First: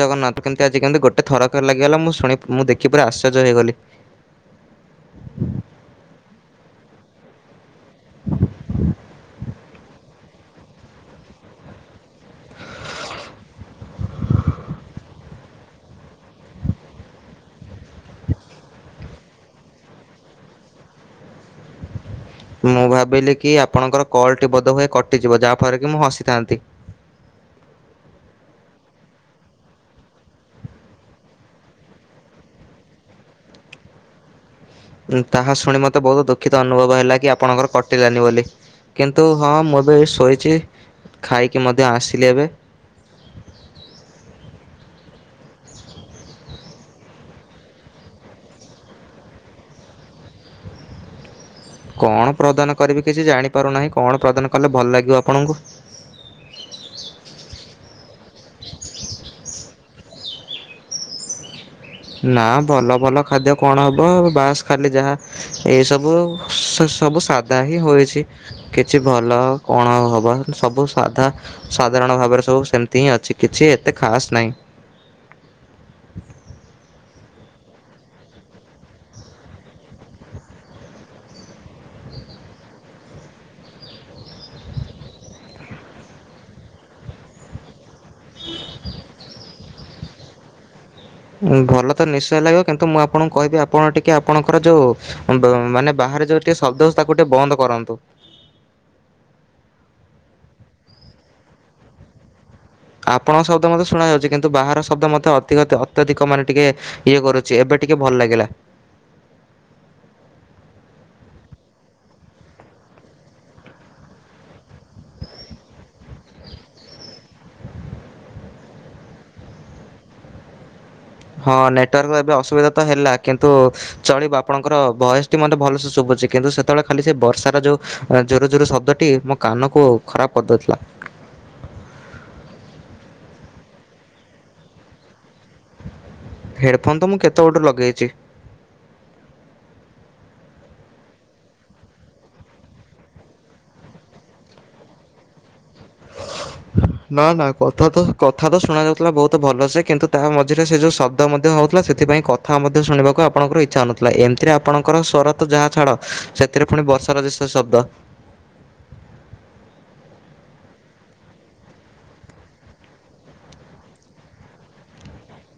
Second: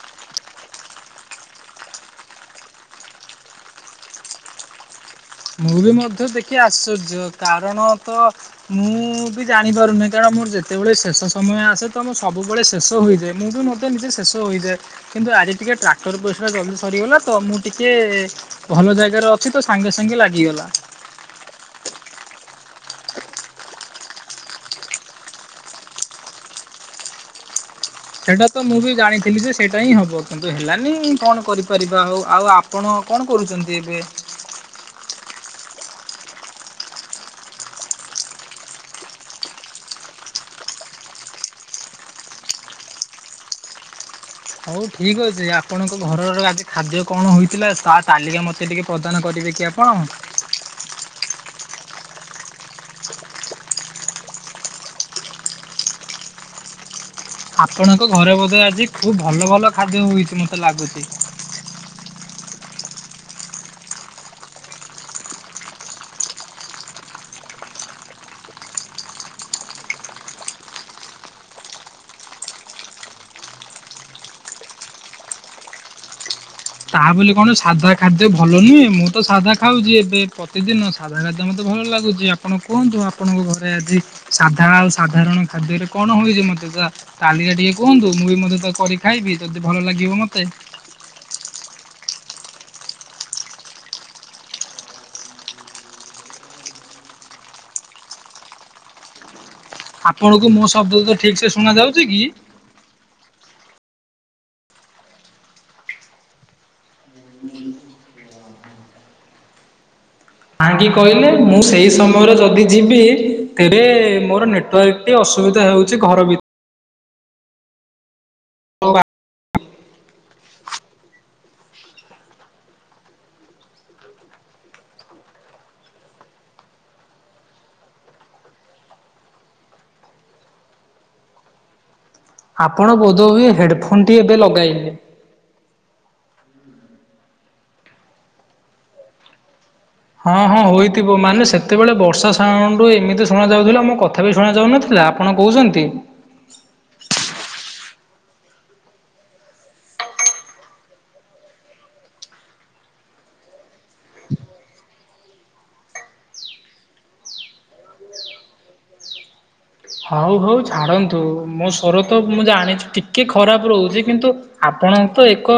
ଜଗନ୍ନାଥ କେମିତି ଆଜି କେମିତି ଗୋଟେ ଥରକରେ ଲାଗଗଲା ମୁଁ ଶୁଣି ମୁ ଦେଖି ପୁର ଆଶ୍ଚର୍ଯ୍ୟ ହେଇଗଲି। ମୁଁ ବି ମଧ୍ୟ ଦେଖି ଆଶ୍ଚର୍ଯ୍ୟ କାରଣ ତ ମୁଁ ବି ଜାଣିପାରୁନାହିଁ କାରଣ ମୋର ଯେତେବେଳେ ଶେଷ ସମୟ ଆସେ ତ, ମୁଁ ସବୁବେଳେ ଶେଷ ହୋଇଯାଏ। ମୁଁ ବି ମତେ ନିଜେ ଶେଷ ହୋଇଯାଏ। କିନ୍ତୁ ଆଜି ଟିକେ ଟ୍ରାକ୍ଟର ପଇସା ଜଲଦି ସରିଗଲା ତ ମୁଁ ଟିକେ ଭଲ ଜାଗାରେ ଅଛି ତ ସାଙ୍ଗେ ସାଙ୍ଗେ ଲାଗିଗଲା। ମୁଁ ଭାବିଲି କି ଆପଣଙ୍କର କଲ୍ ଟି ବୋଧହୁଏ କଟିଯିବ। ଯାହା ଫଳରେ କି ମୁଁ ହସିଥାନ୍ତି। ସେଇଟା ତ ମୁଁ ବି ଜାଣିଥିଲି ଯେ ସେଇଟା ହିଁ ହବ। କିନ୍ତୁ ହେଲାନି କଣ କରିପାରିବା ଆଉ? ଆଉ ଆପଣ କଣ କରୁଛନ୍ତି ଏବେ? ତାହା ଶୁଣି ମତେ ବହୁତ ଦୁଃଖିତ ଅନୁଭବ ହେଲା କି ଆପଣଙ୍କର କଟିଲାନି ବୋଲି। କିନ୍ତୁ ହଁ, ମୁଁ ବି ଏ ଶୋଇଛି ଖାଇକି ମଧ୍ୟ ଆସିଲି ଏବେ। ହଉ ଠିକ ଅଛି। ଆପଣଙ୍କ ଘରର ଆଜି ଖାଦ୍ୟ କଣ ହେଇଥିଲା? ତା ତାଲିକା ମତେ ମତେ ଟିକେ ପ୍ରଦାନ କରିବେ କି ଆପଣ? କଣ ପ୍ରଦାନ କରିବି କିଛି ଜାଣିପାରୁନାହିଁ? କଣ ପ୍ରଦାନ କଲେ ଭଲ ଲାଗିବ ଆପଣଙ୍କୁ? ଆପଣଙ୍କ ଘରେ ବୋଧେ ଆଜି ଖୁବ ଭଲ ଭଲ ଖାଦ୍ୟ ହଇଛି ମତେ ଲାଗୁଚି। ନା ଭଲ ଭଲ ଖାଦ୍ୟ କଣ ହବ ବାସ୍ ଖାଲି ଯାହା ଏଇ ସବୁ ସବୁ ସାଧା ହିଁ ହୋଇଛି। କିଛି ଭଲ ଆ କଣ ଆଉ ହବ? ସବୁ ସାଧା। ସାଧାରଣ ଭାବରେ ସବୁ ସେମିତି ହିଁ ଅଛି, କିଛି ଏତେ ଖାସ୍ ନାହିଁ। ତାହା ବୋଲି କଣ ସାଧା ଖାଦ୍ୟ ଭଲ ନୁହେଁ। ମୁଁ ତ ସାଧା ଖାଉଛି ଏବେ ପ୍ରତିଦିନ। ସାଧା ଖାଦ୍ୟ ମତେ ଭଲ ଲାଗୁଛି। ଆପଣ କୁହନ୍ତୁ ଆପଣଙ୍କ ଘରେ ଆଜି ସାଧା ଆଉ ସାଧାରଣ ଖାଦ୍ୟରେ କଣ ହୁଏ ମତେ ତ କାଲିକା ଟିକେ କୁହନ୍ତୁ। ମୁଁ ବି ମଧ୍ୟ ତାକୁ କରି ଖାଇବି ଯଦି ଭଲ ଲାଗିବ ମତେ। ଭଲ ତ ନିଶ୍ଚୟ ଲାଗିବ। କିନ୍ତୁ ମୁଁ ଆପଣଙ୍କୁ କହିବି ଆପଣ ଟିକେ ଆପଣଙ୍କର ଯୋଉଁ ମାନେ ବାହାରେ ଯୋଉ ଟିକେ ଶବ୍ଦ ହଉଛି ତାକୁ ଟିକେ ବନ୍ଦ କରନ୍ତୁ। ଆପଣଙ୍କୁ ମୋ ଶବ୍ଦ ଗୁଡାକ ଠିକ ସେ ଶୁଣା ଯାଉଛି କି? ଆପଣଙ୍କ ଶବ୍ଦ ମୋତେ ଶୁଣାଯାଉଛି କିନ୍ତୁ ବାହାର ଶବ୍ଦ ମତେ ଅତ୍ୟଧିକ ଅତ୍ୟଧିକ ମାନେ ଟିକେ ଇଏ କରୁଛି ଏବେ ଟିକେ ଭଲ ଲାଗିଲା। କାହିଙ୍କି କହିଲେ ମୁଁ ସେଇ ସମୟରେ ଯଦି ଯିବି ତେବେ ମୋର ନେଟୱାର୍କ ଟିକେ ଅସୁବିଧା ହଉଚି ଘର ଭି ହଁ ନେଟୱାର୍କ ର ଏବେ ଅସୁବିଧା ତ ହେଲା କିନ୍ତୁ ଚଳିବ ଆପଣଙ୍କର ବୟସଟି ମତେ ଭଲସେ ଶୁଭୁଚି କିନ୍ତୁ ସେତେବେଳେ ଖାଲି ସେ ବର୍ଷାର ଯୋଉଁ ଜୁରୁ ଜୁରୁ ଶବ୍ଦଟି ମୋ କାନକୁ ଖରାପ କରିଦେଉଥିଲା। ଆପଣ ବୋଧ ହୁଏ ହେଡ଼ଫୋନ ଟି ଏବେ ଲଗାଇଲେ? ହେଡଫୋନ୍ ତ ମୁଁ କେତେ ବେଳଠୁ ଲଗେଇଚି। ହଁ ହଁ ହୋଇଥିବ ମାନେ ସେତେବେଳେ ବର୍ଷା ସାଉଣ୍ଡ ଏମିତି ଶୁଣା ଯାଉଥିଲା ମୋ କଥା ବି ଶୁଣା ଯାଉନଥିଲା? ଆପଣ କହୁଛନ୍ତି? ନା ନା କଥା ତ କଥା ତ ଶୁଣା ଯାଉଥିଲା ବହୁତ ଭଲ ସେ କିନ୍ତୁ ତା ମଝିରେ ସେ ଯୋଉ ଶବ୍ଦ ମଧ୍ୟ ହଉଥିଲା ସେ ସେଥିପାଇଁ କଥା ମଧ୍ୟ ଶୁଣିବାକୁ ଆପଣଙ୍କର ଇଚ୍ଛା ହୋଉ ନଥିଲା ଏମିତିରେ ଆପଣଙ୍କର ସରତ ଯାହା ଛାଡସେ ଏଥିରେ ପୁଣି ବର୍ଷାର ଯେ ସେ ଶବ୍ଦ। ହଉ ହଉ ଛାଡନ୍ତୁ ମୋ ଶ୍ୱର ତ ମୁଁ ଜାଣିଛି ଟିକେ ଖରାପ ରହୁଚି କିନ୍ତୁ ଆପଣ ତ ଏକ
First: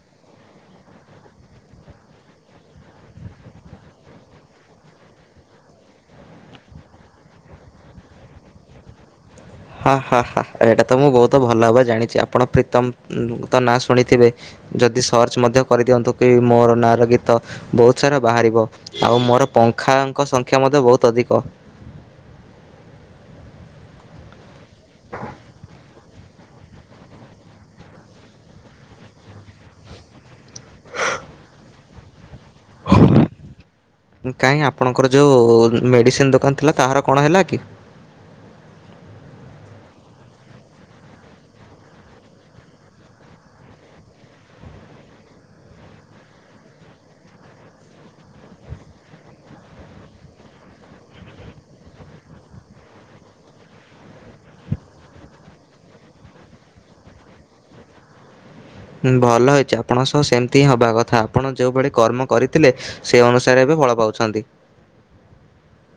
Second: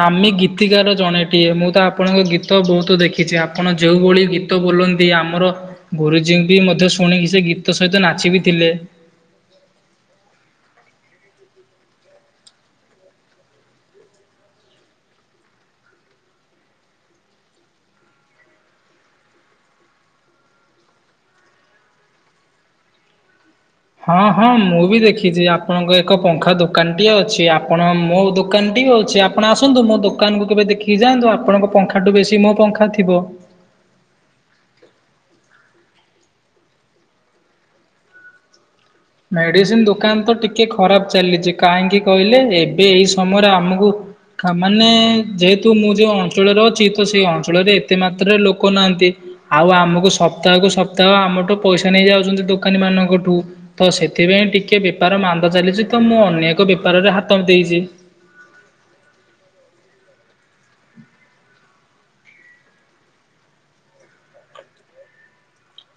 ନାମୀ ଗୀତିକାର ଜଣେଟିଏ ମୁଁ ତ ଆପଣଙ୍କ ଗୀ ଗୀତ ବହୁତ ଦେଖିଛି ଆପଣ ଯେଉଁଭଳି ଗୀତ ବୋଲନ୍ତି ଆମର ଗୁରୁଜୀଙ୍କି ବି ମଧ୍ୟ ଶୁଣିକି ସେ ଗୀତ ସହିତ ନାଚି ବିି ଥିଲେ। ହାଁ ହାଁ ହାଁ ଏଇଟା ତ ମୁଁ ବହୁତ ଭଲ ଭାବରେ ଜାଣିଚି ଆପଣ ପ୍ରୀତମ ତ ନାଁ ଶୁଣିଥିବେ? ଯଦି ସର୍ଚ୍ଚ ମଧ୍ୟ କରିଦିଅନ୍ତୁ କି ମୋର ନାଁ ର ଗୀତ। ବହୁତ ସାରା ବାହାରିବ ଆଉ ମୋର ପଙ୍ଖାଙ୍କ ସଂଖ୍ୟା ମଧ୍ୟ ବହୁତ ଅଧିକ। ହଁ ହଁ ମୁଁ ବି ଦେଖିଚି ଆପଣଙ୍କ ଏକ ପଙ୍ଖା ଦୋକାନଟିଏ ଅଛି ଆପଣ ମୋ ଦୋକାନଟି ହୋଉଚି ଆପଣ ଆସନ୍ତୁ ମୋ ଦୋକାନକୁୁ କେବେ ଦେଖିକି ଯାଆନ୍ତୁ ଆପଣଙ୍କ ପଙ୍ଖାଠୁ ବେଶୀ ମୋ ପଙ୍ଖା ଥିବ। କାହିଁ ଆପଣଙ୍କର ଯୋଉ ମେଡିସିନ ଦୋକାନ ଥିଲା ତାହାର କଣ ହେଲା କି? ମେଡିସିନ ଦୋକାନ ତ ଟିକେ ଖରାପ ଚାଲିଚି କାହିଁକି କହିଲେ ଏବେ ଏଇ ସମୟରେ ଆମକୁ ମାନେ ଯେହେତୁ ମୁଁ ଯୋଉ ଅଞ୍ଚଳରେ ଅଛି ତ ସେ ଅଞ୍ଚଳରେ ଏତେ ମାତ୍ରାରେ ଲୋକ ନାହାନ୍ତି। ଆଉ ଆମକୁ ସପ୍ତାହକୁୁ ସପ୍ତାହ ଆମଠୁ ପଇସା ନେଇଯାଉଛନ୍ତି ଦୋକାନୀ ମାନଙ୍କଠୁ। ତ ସେଥିପାଇଁ ଟିକିଏ ବେପାର ମାନ୍ଦା ଚାଲିଚି ତ ମୁଁ ଅନ୍ୟ ଏକ ବେପାରରେ ହାତ ଦେଇଚି ଭଲ ହୋଇଚି ଆପଣଙ୍କ ସହ ସେମିତି ହିଁ ହେବା କଥା ଆପଣ ଯେଉଁଭଳି କର୍ମ କରିଥିଲେ ସେଇ ଅନୁସାରେ ଏବେ ଫଳ ପାଉଛନ୍ତି।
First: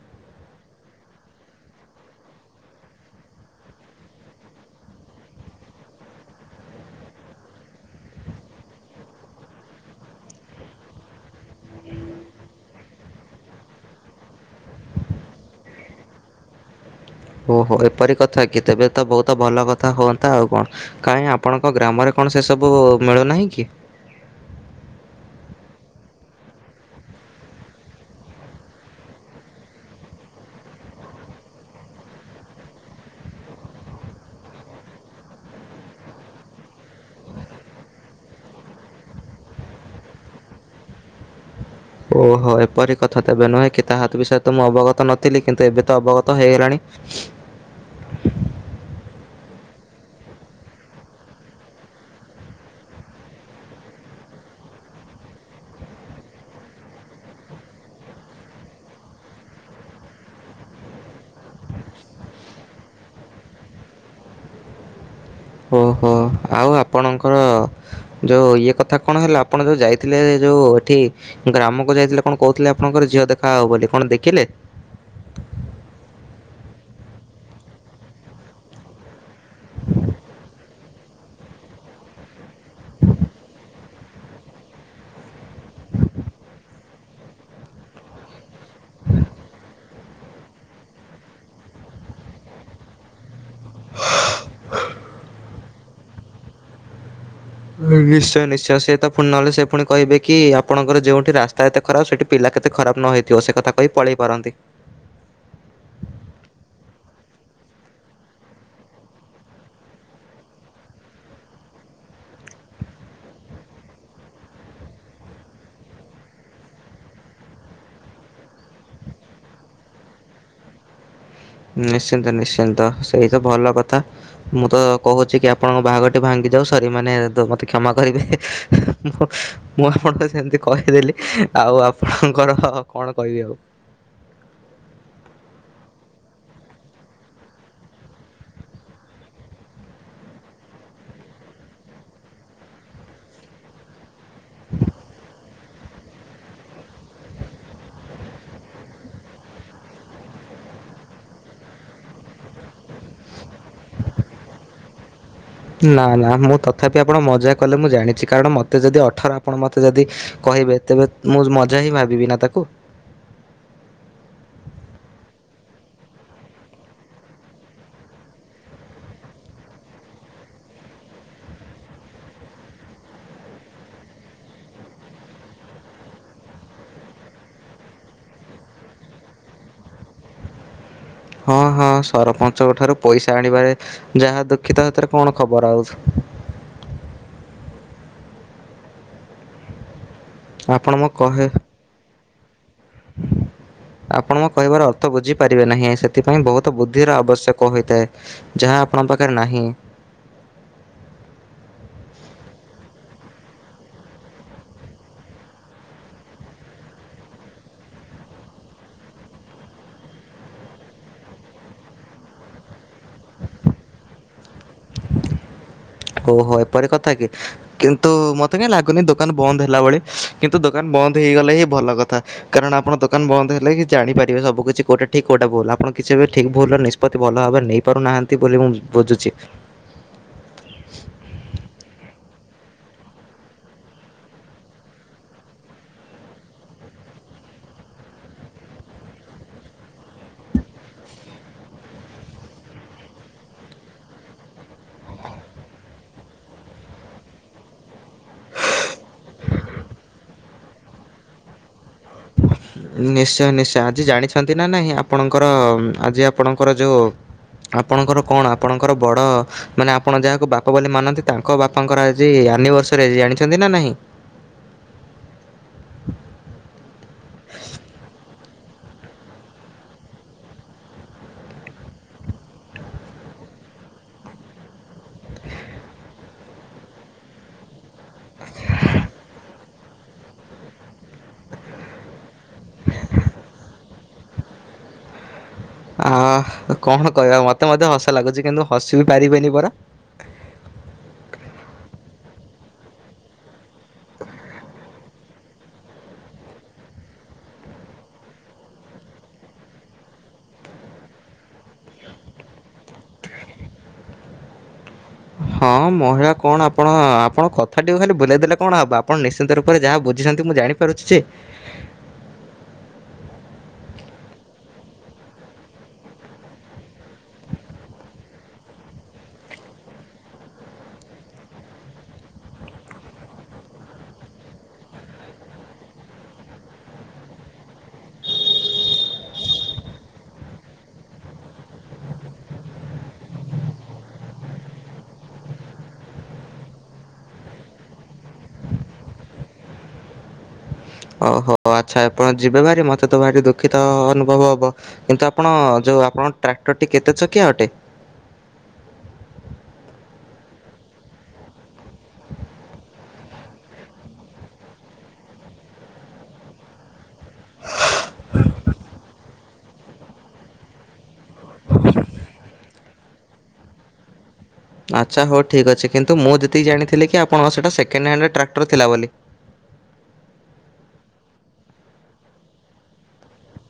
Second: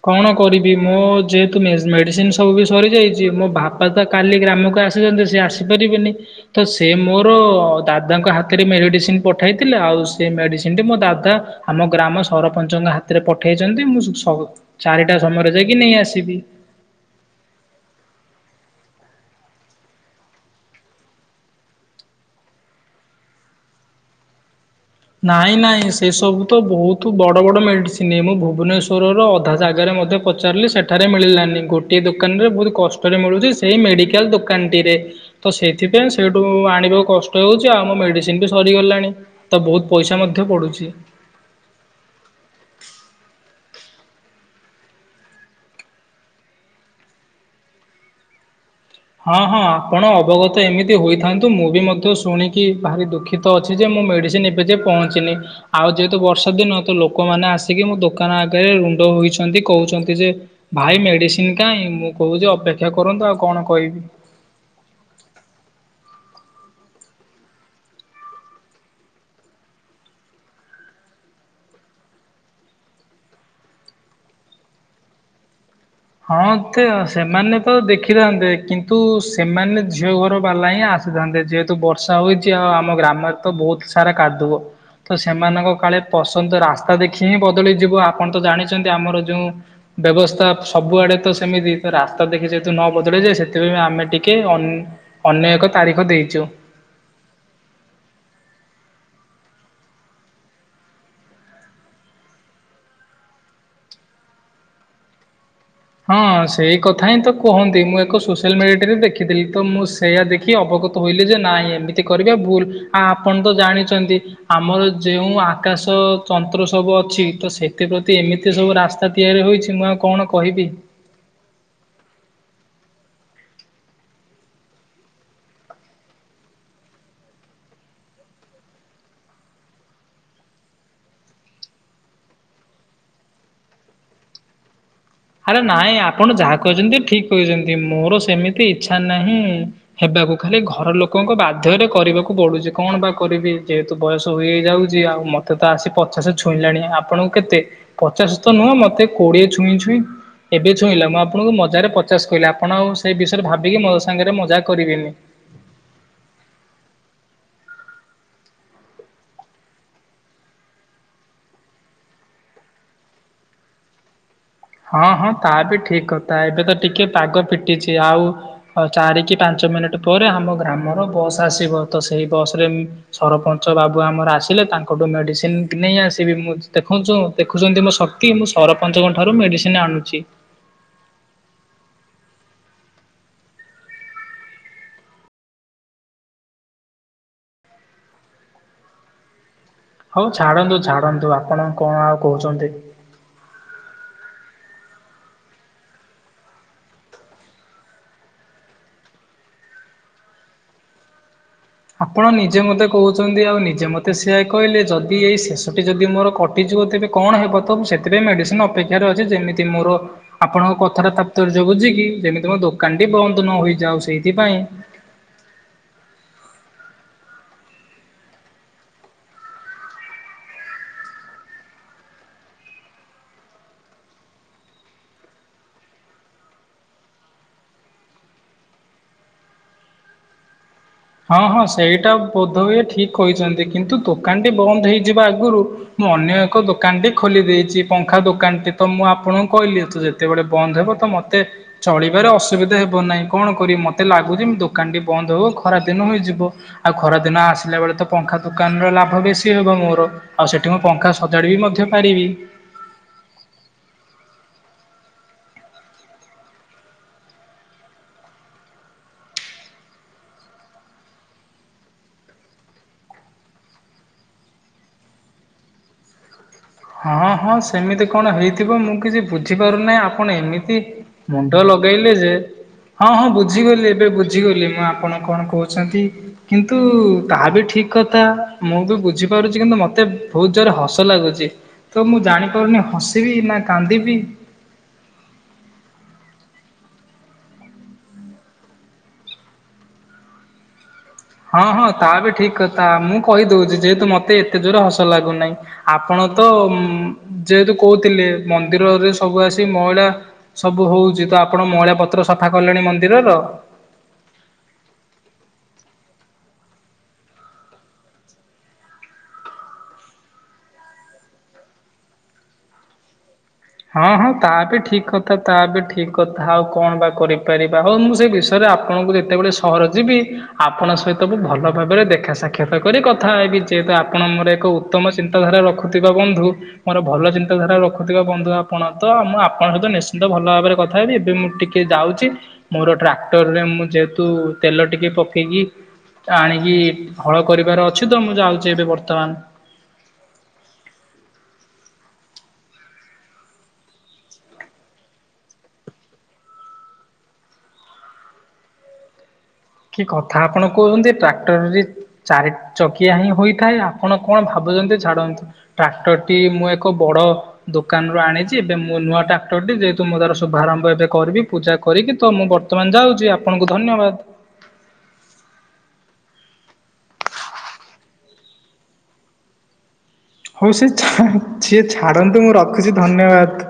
କଣ କରିବି ମୋ ଯେହେତୁ ମେଡ଼ିସିନ ସବୁ ବି ସରିଯାଇଚି ମୋ ବାପା ତା କାଲି ଗ୍ରାମକୁ ଆସିଚନ୍ତି ସେ ଆସିପାରିବେନି। କିନ୍ତୁ ସେ ମୋର ଦାଦାଙ୍କ ହାତରେ ମେଡିସିନ ପଠାଇଥିଲା ଆଉ ସେ ମେଡିସିନ ଟି ମୋ ଦାଦା ଆମ ଗ୍ରାମ ସରପଞ୍ଚଙ୍କ ହାତରେ ପଠେଇଚନ୍ତି ମୁଁ ସବୁ ଚାରିଟା ସମୟରେ ଯାଇକି ନେଇ ଆସିବି। ଓହୋ ଏପରି କଥା କି ତେବେ ତ ବହୁତ ଭଲ କଥା ହୁଅନ୍ତା ଆଉ କଣ। କାଇଁ ଆପଣଙ୍କ ଗ୍ରାମରେ କଣ ସେ ସବୁ ମିଳୁନାହିଁ କି? ନାଇଁ ନାଇଁ ସେସବୁ ତ ବହୁତ ବଡ଼ ବଡ଼ ମେଡ଼ିସିନ ମୁଁ ଭୁବନେଶ୍ୱରର ଅଧା ଜାଗାରେ ମଧ୍ୟ ପଚାରିଲି ସେଠାରେ ମିଳିଲାନି ଗୋଟିଏ ଦୋକାନରେ ବହୁତ କଷ୍ଟରେ ମିଳୁଚି ସେଇ ମେଡ଼ିକାଲ ଦୋକାନଟିରେ। ତ ସେଥିପାଇଁ ସେଇଠୁ ଆଣିବାକୁ କଷ୍ଟ ହେଉଚି ଆଉ ମୋ ମେଡ଼ିସିନ ବି ସରିଗଲାଣି। ତ ବହୁତ ପଇସା ମଧ୍ୟ ପଡ଼ୁଛି। ଓହୋ ଏପରି କଥା ତେବେ ନୁହେଁ କି ତାହାତ ବିଷୟରେ ତ ମୁଁ ଅବଗତ ନଥିଲି କିନ୍ତୁ ଏବେ ତ ଅବଗତ ହେଇଗଲାଣି। ହଁ [unintelligible] ହଁ ହଁ ଆପଣ ଅବଗତ ଏମିତି ହୋଇଥାନ୍ତୁ ମୁଁ ବି ମଧ୍ୟ ଶୁଣିକି ଭାରି ଦୁଃଖୀ ଦୁଃଖିତ ଅଛି ଯେ ମୋ ମେଡ଼ିସିନ୍ ଏବେ ଯାଏଁ ପହଞ୍ଚିନି। ଆଉ ଯେହେତୁ ବର୍ଷା ଦିନ ତ ଲୋକମାନେ ଆସିକି ମୋ ଦୋକାନ ଆଗରେ ରୁଣ୍ଡ ହୋଇଛନ୍ତି କହୁଛନ୍ତି ଯେ ଭାଇ ମେଡିସିନ କାହିଁ ମୁଁ କହୁଛି ଅପେକ୍ଷା କରନ୍ତୁ ଆଉ କଣ କହିବି। ଓହୋ ଆଉ ଆପଣଙ୍କର ଯୋଉ ଇଏ କଥା କଣ ହେଲା ଆପଣ ଯୋଉ ଯାଇଥିଲେ ଯୋଉ ଏଠି ଗ୍ରାମକୁ ଯାଇଥିଲେ କଣ କହୁଥିଲେ ଆପଣଙ୍କର ଝିଅ ଦେଖାହବ ବୋଲି କଣ ଦେଖିଲେ? ହଁ ତେ ସେମାନେ ତ ଦେଖିଥାନ୍ତେ କିନ୍ତୁ ସେମାନେ ଝିଅ ଘର ବାଲା ହିଁ ଆ ଆସିଥାନ୍ତେ ଯେହେତୁ ବର୍ଷା ହୋଇଛି ଅ ଆଉ ଆମ ଗ୍ରାମରେ ତ ବହୁତୁ ସାରା କାଦୁଅ। ତ ସେମାନଙ୍କ କାଳେ ପସନ୍ଦ ରାସ୍ତା ଦେଖି ହିଁ ବଦଳିଯିବ ଆପଣ ତ ଜାଣିଛନ୍ତି ଆମର ଯୋଉ ବ୍ୟବସ୍ଥା ସବୁଆଡେ ତ ସେମିତି ତ ରାସ୍ତା ଦେଖି ଯେହେତୁ ନ ବଦଳିଯାଏ ସେ ତେବେ ଆମେ ଟିକେ ଅନ ଅନ୍ଯ ଏକ ତାରିଖ ଦେଇଚୁ। ନିଶ୍ଚୟ ନିଶ୍ଚୟ ସେ ତ ପୁଣି ନହେଲେ ସେ ପୁଣି କହିବେ କି ଆପଣଙ୍କର ଯେଉଁଠି ରାସ୍ତା ଏତେ ଖରାପ ସେଠି ପିଲା କେତେ ଖରାପ ନ ହୋଇଥିବ ସେ କଥା କହି ପଳେଇ ପାରନ୍ତି। ହଁ ସେଇ କଥା ହିଁ ତ କୁହନ୍ତି ମୁଁ ଏକ ସୋସିଆଲ ମିଡିଆଟି ରେ ଦେଖିଥିଲି ତ ମୁଁ ସେଇୟା ଦେ ଦେଖିକି ଅବଗତ ହୋଇଲି ଯେ ନାଇଁ ଏମିତି କରିବା ଭୁଲୁ ଆ ଆପଣ ତ ଜାଣିଛନ୍ତି ଆମର ଯେଉଁ ଆକାଶ ତନ୍ତ୍ର ସବୁ ଅଛି ତ ସେଥିପ୍ରତି ଏମିତି ସବୁ ରାସ୍ତା ତିଆରି ହୋଇଛି ମୁଁ ଆଉ କଣ କହିବି। ନିଶ୍ଚିନ୍ତ ନିଶ୍ଚିନ୍ତ ସେଇ ତ ଭଲ କଥା। ମୁଁ ତ କହୁଚି କି ଆପଣଙ୍କ ବାହାଘଟି ଭାଙ୍ଗି ଯାଉ ସରି ମାନେ ମତେ କ୍ଷମା କରିବେ ମୁଁ ମୁଁ ଆପଣଙ୍କୁ ସେମିତି କହିଦେଲି ଆଉ ଆପଣଙ୍କର କଣ କହିବି ଆଉ। ଆରେ ନାଇଁ ଆପଣ ଯାହା କହିଚନ୍ତି ଠିକ୍ କହିଚନ୍ତି ମୋର ସେମିତି ଇଚ୍ଛା ନାହିଁ। ହେବାକୁ ଖାଲି ଘର ଲୋକଙ୍କ ବାଧ୍ୟରେ କରିବାକୁ ପଡୁଚି କଣ ବା କରିବି ଯେହେ ତୁ ବୟସ ହୋଇଯାଉଚି ଆଉ ମତେ ତ ଆସି ପଚାଶ ଛୁଇଁଲାଣି ଆପଣଙ୍କୁ କେତେ? ପଚାଶ ତ ନୁହଁ ମତେ କୋଡିଏ ଛୁଇଁ ଛୁଇଁ ଏବେ ଛୁଇଁଲା ମୁଁ ଆପଣଙ୍କୁ ମଜାରେ ପଚାଶ କହିଲି ଆପଣ ଆଉ ସେଇ ବିଷୟରେ ଭାବିକି ମୋ ସାଙ୍ଗରେ ମଜାକ୍ କରିବେନି। ନା ନା ମୁଁ ତଥାପି ଆପଣ ମଜା କଲେ ମୁଁ ଜାଣିଛି କାରଣ ମୋତେ ଯଦି ଅଠର ଆପଣ ମୋତେ ଯଦି କହିବେ ତେବେ ମୁଁ ମଜା ହିଁ ଭାବିବି ନା ତାକୁ। ହଁ ହଁ ତା ବି ଠିକି କଥା ଏବେ ତ ଟିକେ ପାଗ ଫିଟିଚି ଆଉ ଆଉ ଚାରିିକି ପାଞ୍ଚ ମିନିଟ୍ ପରେ ଆମ ଗ୍ରାମର ବସ୍ ଆସିବ ତ ସେଇ ବସରେ ସରପଞ୍ଚ ବାବୁ ଆମର ଆସିଲେ ତାଙ୍କଠୁ ମେଡିସିନ ନେଇ ଆସିବି ମୁଁ ଦେଖୁଞ୍ଚୁ। ଦେଖୁଛନ୍ତି ମୋ ଶକ୍ତି ମୁଁ ସରପଞ୍ଚଙ୍କ ଠାରୁ ମେଡିସିନ ଆଣୁଛି। ହଁ ହଁ ସରପଞ୍ଚଙ୍କ ଠାରୁ ପଇସା ଆଣିବାରେ ଯାହା ଦୁଃଖିତ ସେଥିରେ କଣ ଖବର ଆଉ? ହଉ ଛାଡନ୍ତୁ ଆପଣ ମୁଁ ଛାଡ଼ନ୍ତୁ କହେ ଆପଣ କଣ ଆଉ କହୁଚନ୍ତି? ଆପଣ ମୋ କହିବାର ଅର୍ଥ ବୁଝିପାରିବେ ନାହିଁ ସେଥିପାଇଁ ବହୁତୁ ବୁଦ୍ଧିର ଆବଶ୍ୟକ ହୋଇଥାଏ। ଯାହା ଆପଣଙ୍କ ପାଖରେ ନାହିଁ। ଆପଣ ନିଜେ ମୋତେ କହୁଛନ୍ତି ଆଉ ନିଜେ ମୋତେ ସେଆ କହିଲେ ଯଦି ଏଇ ଶେଷଟି ଯଦି ମୋର ଟି ଯିବ ତେବେ କଣ ହେବ ତ ସେଥିପାଇଁ ମେଡିସିନ ଅପେକ୍ଷାରେ ଅଛି ଯେମିତି ମୋର ଆପଣଙ୍କ କଥାଟା ତାପତର୍ଯ୍ୟ ବୁଝିକି ଯେମିତି ମୋ ଦୋକାନ ଟି ବନ୍ଦ ନହୋଇଯାଉ ସେଇଥିପାଇଁ ଓହୋ ଏପରି କଥା କି? କିନ୍ତୁ ମୋତେ କାହିଁ ଲାଗୁନି ଦୋକାନ ବନ୍ଦ ହେଲା ଭଳି କିନ୍ତୁ ଦୋକାନ ବନ୍ଦ ହେଇଗଲେ ହିଁ ଭଲ କଥା। କାରଣ ଆପଣ ଦୋକାନ ବନ୍ଦ ହେଲେ କି ଜାଣିପାରିବେ ସବୁ କିଛି କୋଉଟା ଠିକି କୋଉଟା ଭୁଲୁ ଆପଣ କିଛି ଏବେ ଠିକି ଭୁଲୁ ନି ସ୍ପତ୍ତି ଭଲ ଭାବରେ ନେଇ ପାରୁନାହାନ୍ତି ବୋଲି ମୁଁ ବୁଝୁଚି। ହଁ ହଁ ସେଇଟା ବୋଧ ହୁଏ ଠିକ୍ କହିଛନ୍ତି କିନ୍ତୁ ଦୋକାନଟି ବନ୍ଦ ହେଇଯିବା ଆଗରୁ ମୁଁ ଅନ୍ୟ ଏକ ଦୋକାନ ଟି ଖୋଲି ଦେଇଚି ପଙ୍ଖା ଦୋକାନ ଟି ତ ମୁଁ ଆପଣଙ୍କୁ କହିଲି ଏ ତ ଯେ କେତେବେଳେ ବନ୍ଦ ହେବ ତ ମତେ ଚଳିବାରେ ଅସୁବିଧା ହେବ ନାହିଁ କଣ କରିବି ମତେ ଲାଗୁଚି ଦୋକାନ ଟି ବନ୍ଦ ହଉ ଖରାଦିନ ହୋଇଯିବ ଆଉ ଖରାଦିନ ଆସିଲା ବେଳେ ତ ପଙ୍ଖା ଦୋକାନର ଲାଭ ବେଶୀ ହେବ ମୋର। ଆଉ ସେଠି ମୁଁ ପଙ୍ଖା ସଜାଡ଼ିବି ମଧ୍ୟ ପାରିବି। ନିଶ୍ଚୟ ନିଶ୍ଚୟ ଆଜି ଜାଣିଛନ୍ତି ନା ନାହିଁ ଆପଣଙ୍କର ଆଜି ଆପଣଙ୍କର ଯୋଉ ଆପଣଙ୍କର କଣ ଆପଣଙ୍କର ବଡ଼ ମାନେ ଆପଣ ଯାହାକୁ ବାପା ବୋଲି ମାନନ୍ତି ତାଙ୍କ ବାପାଙ୍କର ଆଜି ଆନିଭର୍ସରୀ ଆଜି ଜାଣିଛନ୍ତି ନା ନାହିଁ। ହଁ ହଁ ସେମିତି କଣ ହେଇ ଥିବ ମୁଁ କିଛି ବୁଝିପାରୁନାହିଁ। ଆପଣ ଏମିତି ମୁଣ୍ଡ ଲଗେଇଲେ ଯେ ହଁ ହଁ ବୁଝିଗଲି ଏବେ ବୁଝିଗଲି ମୁଁ ଆପଣ କଣ କହୁଛନ୍ତି। କିନ୍ତୁ ତାହା ବି ଠିକ କଥା ମୁଁ ବି ବୁଝିପାରୁଛି କିନ୍ତୁ ମତେ ବହୁତ ଜୋର୍ ରେ ହସ ଲାଗୁଛି। ତ ମୁଁ ଜାଣିପାରୁନି ହସିବି ନା କାନ୍ଦିବି। ଆ କଣ କହିବା ମତେ ମତେ ହସ ଲାଗୁଛି କିନ୍ତୁ ହସ ବି ପାରିବେନି ପରା ହଁ ହଁ ତା ବି ଠିକ କଥା ମୁଁ କହିଦଉଛି। ଯେହେତୁ ମତେ ଏତେ ଜୋର ହସ ଲାଗୁନାହିଁ। ଆପଣ ତ ଉ ଯେହେତୁ କହୁଥିଲେ। ମନ୍ଦିରରେ ସବୁ ଆସି ମଇଳା ସବୁ ହଉଛି ତ ଆପଣ ମଇଳା ପତ୍ର ସଫା କଲେଣି ମନ୍ଦିରର। ହଁ ମହିଳା କଣ ଆପଣ ଆପଣ କଥାଟିକୁ ଖାଲି ବୁଲେଇ ଦେଲେ କଣ ହବ। ଆପଣ ନିଶ୍ଚିନ୍ତ ରୂପରେ ଯାହା ବୁଝିଛନ୍ତି ମୁଁ ଜାଣି ପାରୁଛି ଯେ। ହଁ ହଁ ତା ବି ଠିକ କଥା ତା ବି ଠିକ କଥା ଆଉ କଣ ବା କରିପାରିବା। ହଉ ମୁଁ ସେଇ ବିଷୟରେ ସାରେ ଆପଣଙ୍କୁ ଯେତେବେଳେ ସହର ଯିବି। ଆପଣଙ୍କ ସହିତ ମୁଁ ଭଲ ଭାବରେ ଦେଖା ସାକ୍ଷତ କ୍ଷାତ କରି କଥା ହେବି। ଯେହେତୁ ଆପଣ ମୋର ଏକ ଉତ୍ତମ ଚିନ୍ତାଧାରା ରଖୁଥିବା ବନ୍ଧୁ ମୋର ଭଲ ଚିନ୍ତାଧାରା ରଖଥିବା ବନ୍ଧୁ ଆ ପଣ ତ ମୁଁ ଆପଣଙ୍କ ସହିତ ନିଶ୍ଚିନ୍ତ ଭଲ ଭାବରେ କଥା ହେବି। ଏବେ ମୁଁ ଟିକେ ଯାଉଛି ମୋର ଟ୍ରାକ୍ଟରରେ ମୁଁ ଯେହେତୁ ତେଲ ଟିକେ ପକେଇକି ଆଣିକି ହଳ କରିବାର ଅଛି ତ। ମୁଁ ଯାଉଛି ଏବେ ବର୍ତ୍ତମାନ। ଓହୋ ଆଚ୍ଛା ଆପଣ ଯିବେ ଭାରି ମତେ ତ ଭାରି ଦୁଃଖିତ ଅନୁଭବ ହବ। କିନ୍ତୁ ଆପଣ ଯୋଉ ଆପଣଙ୍କ ଟ୍ରାକ୍ଟରଟି କେତେ ଚକିଆ ଅଟେ? କି କଥା ଆପଣ କହୁଛନ୍ତି ଟ୍ରାକ୍ଟରରେ ଚାରି ଚକିଆ ହିଁ ହୋଇଥାଏ। ଆପଣ କଣ ଭାବୁଛନ୍ତି ଛାଡ଼ନ୍ତୁ ଟ୍ରାକ୍ଟର ଟି ମୁଁ ଏକ ବଡ ଦୋକାନରୁ ଆଣିଛି ଏବେ ମୁଁ ନୂଆ ଟ୍ରାକ୍ଟର ଟି ଯେହେତୁ ମୁଁ ତାର ଶୁଭାରମ୍ଭ ଏବେ କରିବି ପୂଜା କରିକି ତ ମୁଁ ବର୍ତ୍ତମାନ ଯାଉଛି ଆପଣଙ୍କୁ ଧନ୍ୟବାଦ। ଆଚ୍ଛା ହଉ ଠିକ୍ ଅଛି। କିନ୍ତୁ ମୁଁ ଯେତିକି ଜାଣିଥିଲି କି ଆପଣଙ୍କ ସେଟା ସେକେଣ୍ଡ ହ୍ୟାଣ୍ଡ ଟ୍ରାକ୍ଟର ଥିଲା ବୋଲି। ହଉ ସିଏ ସିଏ ଚ୍ଛା ଛାଡ଼ନ୍ତୁ ମୁଁ ରଖୁଛି ଧନ୍ୟବାଦ।